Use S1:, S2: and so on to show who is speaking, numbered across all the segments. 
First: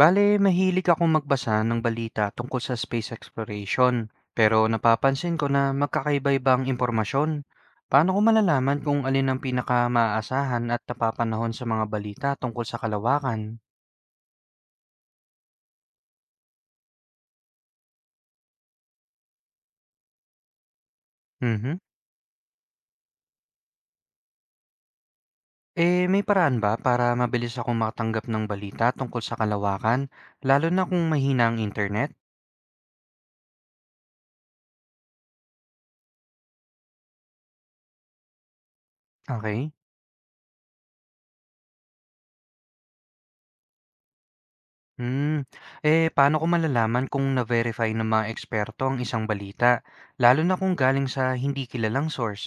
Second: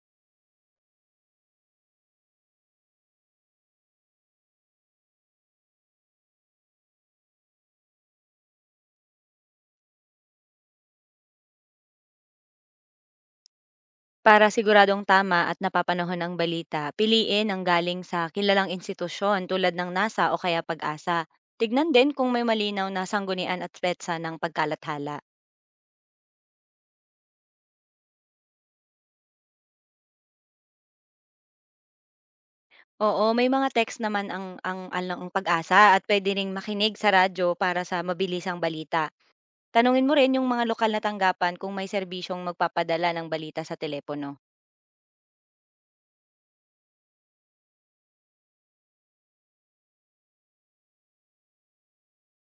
S1: Bale, mahilig akong magbasa ng balita tungkol sa space exploration, pero napapansin ko na magkakaiba-iba ang impormasyon. Paano ko malalaman kung alin ang pinaka-maaasahan at napapanahon sa mga balita tungkol sa kalawakan?
S2: Para siguradong tama at napapanahon ang balita, piliin ang galing sa kilalang institusyon tulad ng NASA o kaya Pag-asa.
S1: Mhm.
S2: Tignan din kung may malinaw na sanggunian at petsa ng pagkalathala.
S1: Eh, may paraan ba para mabilis akong makatanggap ng balita tungkol sa kalawakan, lalo na kung mahina ang internet?
S2: Oo, may mga text naman ang pag-asa at pwede ring makinig sa radyo para sa mabilisang balita.
S1: Okay.
S2: Tanungin mo rin yung mga lokal na tanggapan kung may serbisyong magpapadala ng balita sa telepono.
S1: Hmm. Eh, paano ko malalaman kung na-verify ng mga eksperto ang isang balita, lalo na kung galing sa hindi kilalang source?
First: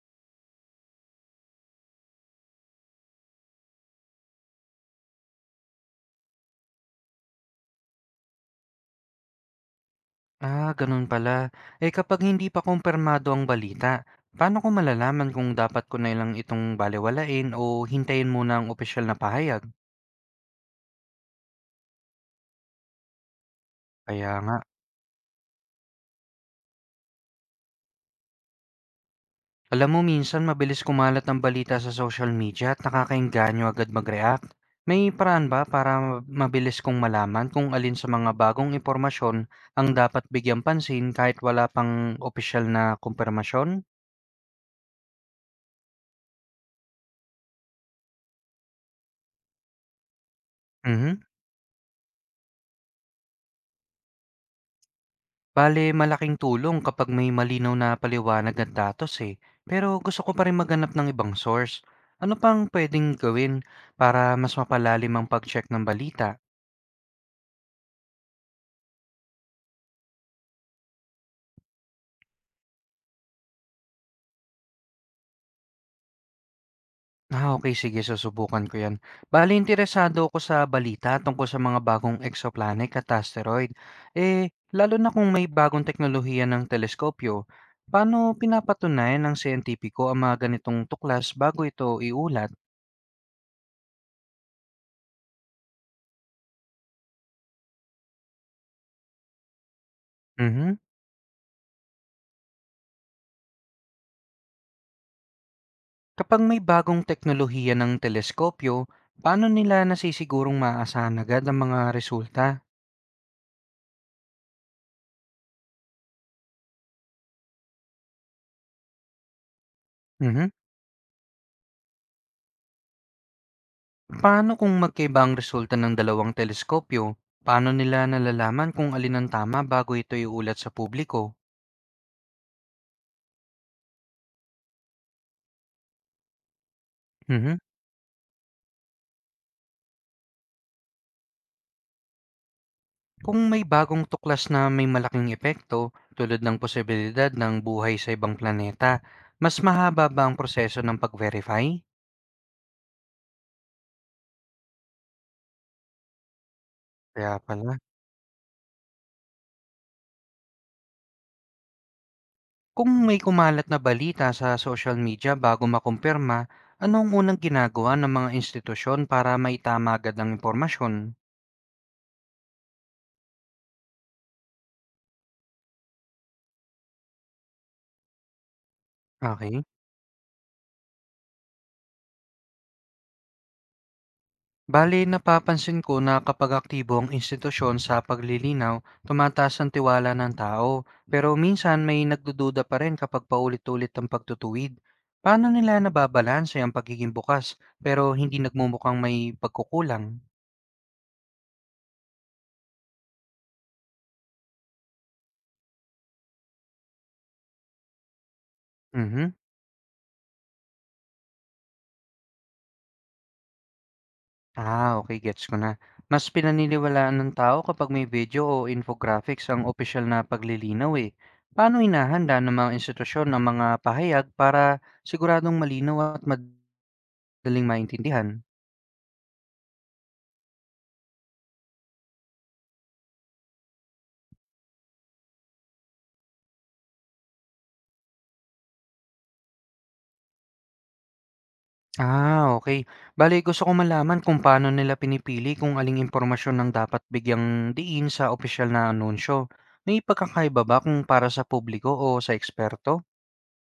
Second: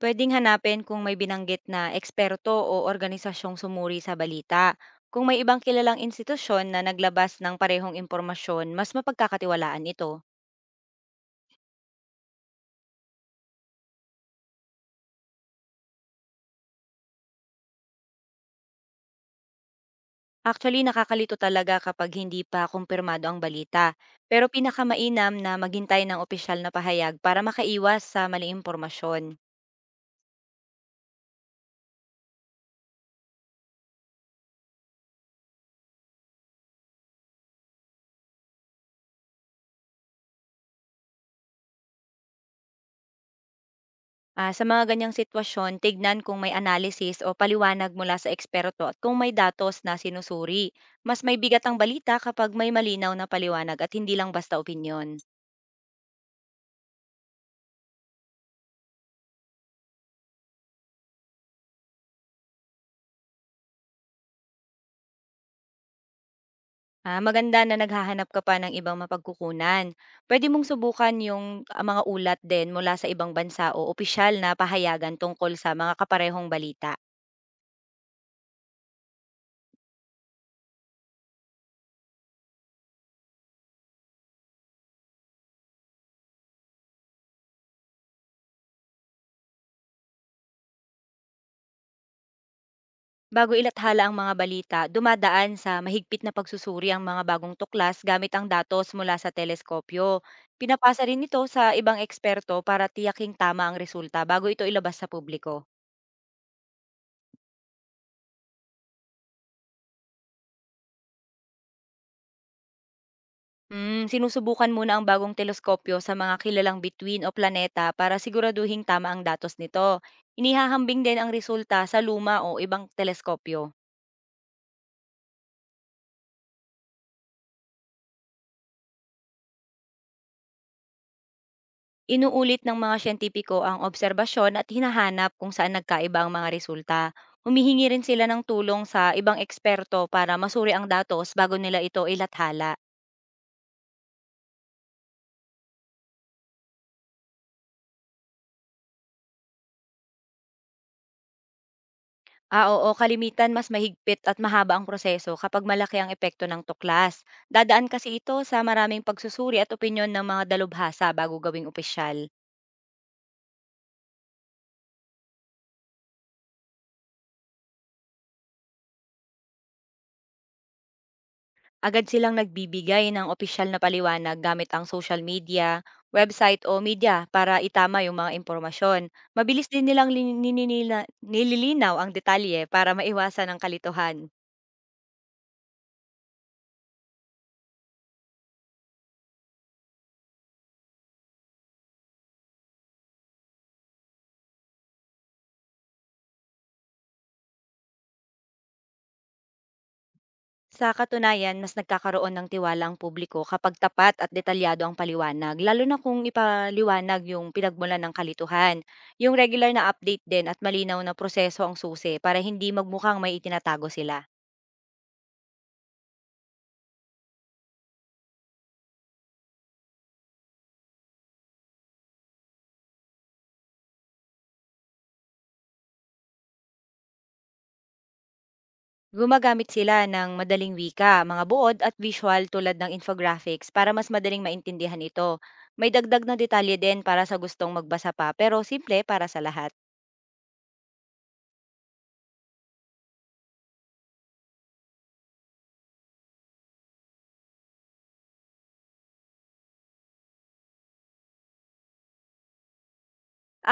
S2: Puwedeng hanapin kung may binanggit na eksperto o organisasyong sumuri sa balita. Kung may ibang kilalang institusyon na naglabas ng parehong impormasyon, mas mapagkakatiwalaan ito.
S1: Ah, ganun pala. Eh kapag hindi pa kumpirmado ang balita, paano ko malalaman kung dapat ko na lang itong balewalain o hintayin muna ang opisyal na pahayag?
S2: Actually, nakakalito talaga kapag hindi pa kumpirmado ang balita.
S1: Kaya
S2: Pero
S1: nga.
S2: pinakamainam na maghintay ng opisyal na pahayag para makaiwas sa maling impormasyon.
S1: Alam mo, minsan mabilis kumalat ang balita sa social media at nakakaengganyo agad mag-react. May paraan ba para mabilis kong malaman kung alin sa mga bagong impormasyon ang dapat bigyang pansin kahit wala pang opisyal na kumpirmasyon?
S2: Ah, sa mga ganyang sitwasyon, tignan kung may analysis o paliwanag mula sa eksperto at kung may datos na sinusuri. Mas
S1: Mhm.
S2: may bigat ang balita kapag may malinaw na paliwanag at hindi lang basta opinyon.
S1: Bale, malaking tulong kapag may malinaw na paliwanag at datos eh. Pero gusto ko pa rin maghanap ng ibang source. Ano pang pwedeng gawin para mas mapalalim ang pag-check ng balita?
S2: Ah, maganda na naghahanap ka pa ng ibang mapagkukunan. Pwede mong subukan yung ah, mga ulat din mula sa ibang bansa o opisyal na pahayagan tungkol sa mga kaparehong balita.
S1: Ah, okay, sige, susubukan ko yan. Bale, interesado ako sa balita tungkol sa mga bagong exoplanet at asteroid. Eh, lalo na kung may bagong teknolohiya ng teleskopyo. Paano pinapatunayan ng siyentipiko ang mga ganitong tuklas bago ito iulat?
S2: Bago ilathala ang mga balita, dumadaan sa mahigpit na pagsusuri ang mga bagong tuklas gamit ang datos mula sa teleskopyo.
S1: Mhm.
S2: Pinapasa rin ito sa ibang eksperto para tiyaking tama ang resulta bago ito ilabas sa publiko.
S1: Kapag may bagong teknolohiya ng teleskopyo, paano nila nasisigurong maaasahan agad ang mga resulta?
S2: Sinusubukan muna ang bagong teleskopyo sa mga kilalang bituin o planeta para siguraduhing tama ang datos nito.
S1: Mhm.
S2: Inihahambing din ang resulta sa luma o ibang teleskopyo.
S1: Paano kung magkaiba ang resulta ng dalawang teleskopyo? Paano nila nalalaman kung alin ang tama bago ito iulat sa publiko?
S2: Inuulit ng mga siyentipiko ang obserbasyon at hinahanap kung saan nagkaiba ang mga resulta.
S1: Mhm.
S2: Humihingi rin sila ng tulong sa ibang eksperto para masuri ang datos bago nila ito ilathala.
S1: Kung may bagong tuklas na may malaking epekto, tulad ng posibilidad ng buhay sa ibang planeta, mas mahaba ba ang proseso ng pag-verify?
S2: Ah, oo, kalimitan mas mahigpit at mahaba ang proseso kapag malaki ang epekto ng tuklas.
S1: Kaya pala.
S2: Dadaan kasi ito sa maraming pagsusuri at opinyon ng mga dalubhasa bago gawing opisyal.
S1: Kung may kumalat na balita sa social media bago makumpirma, anong unang ginagawa ng mga institusyon para maitama agad ang impormasyon?
S2: Agad silang nagbibigay ng opisyal na paliwanag gamit ang social media, website o media para itama yung mga impormasyon.
S1: Okay.
S2: Mabilis din nilang nililinaw ang detalye para maiwasan ang kalituhan.
S1: Bale, napapansin ko na kapag aktibo ang institusyon sa paglilinaw, tumataas ang tiwala ng tao. Pero minsan may nagdududa pa rin kapag paulit-ulit ang pagtutuwid. Paano nila nababalanse ang pagiging bukas pero hindi nagmumukhang may pagkukulang?
S2: Sa katunayan, mas nagkakaroon ng tiwala ang publiko kapag tapat at detalyado ang paliwanag, lalo na kung ipaliwanag yung pinagmulan ng kalituhan. Yung
S1: Mhm.
S2: regular na update din at malinaw na proseso ang susi para hindi magmukhang may itinatago sila.
S1: Ah, okay, gets ko na. Mas pinaniniwalaan ng tao kapag may video o infographics ang opisyal na paglilinaw, eh. Paano hinahanda ng mga institusyon ang mga pahayag para siguradong malinaw at madaling maintindihan?
S2: Gumagamit sila ng madaling wika, mga buod at visual tulad ng infographics para mas madaling maintindihan ito. May dagdag na detalye din para sa gustong magbasa pa pero simple para sa lahat.
S1: Ah, okay. Bale gusto kong malaman kung paano nila pinipili kung aling impormasyon ang dapat bigyang diin sa opisyal na anunsyo. May pagkakaiba ba kung para sa publiko o sa eksperto?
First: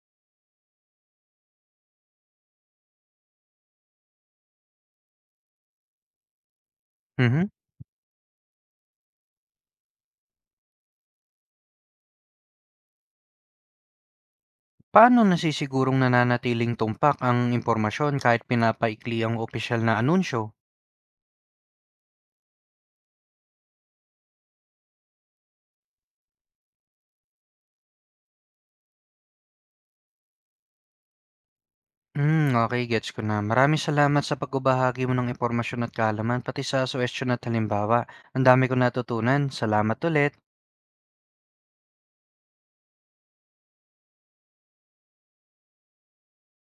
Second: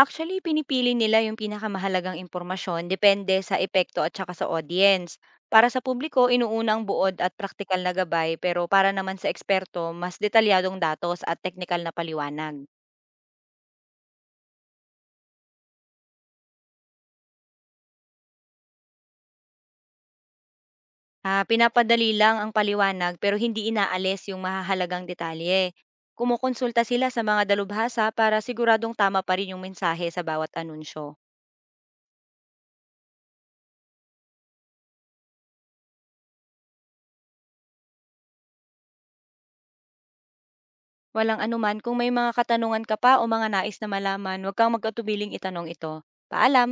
S2: Actually, pinipili nila yung pinakamahalagang impormasyon depende sa epekto at saka sa audience. Para sa publiko, inuuna ang buod at
S1: Mhm.
S2: praktikal na gabay pero para naman sa eksperto, mas detalyadong datos at teknikal na paliwanag.
S1: Paano nasisigurong nananatiling tumpak ang impormasyon kahit pinapaikli ang opisyal na anunsyo?
S2: Ah, pinapadali lang ang paliwanag pero hindi inaalis yung mahahalagang detalye. Kumukonsulta sila sa mga dalubhasa para siguradong tama pa rin yung mensahe sa bawat anunsyo.
S1: Hmm, okay, gets ko na. Maraming salamat sa pagbabahagi mo ng impormasyon at kaalaman, pati sa suhestiyon at halimbawa. Ang dami kong natutunan. Salamat ulit.
S2: Walang anuman kung may mga katanungan ka pa o mga nais na malaman, huwag kang magkatubiling itanong ito. Paalam!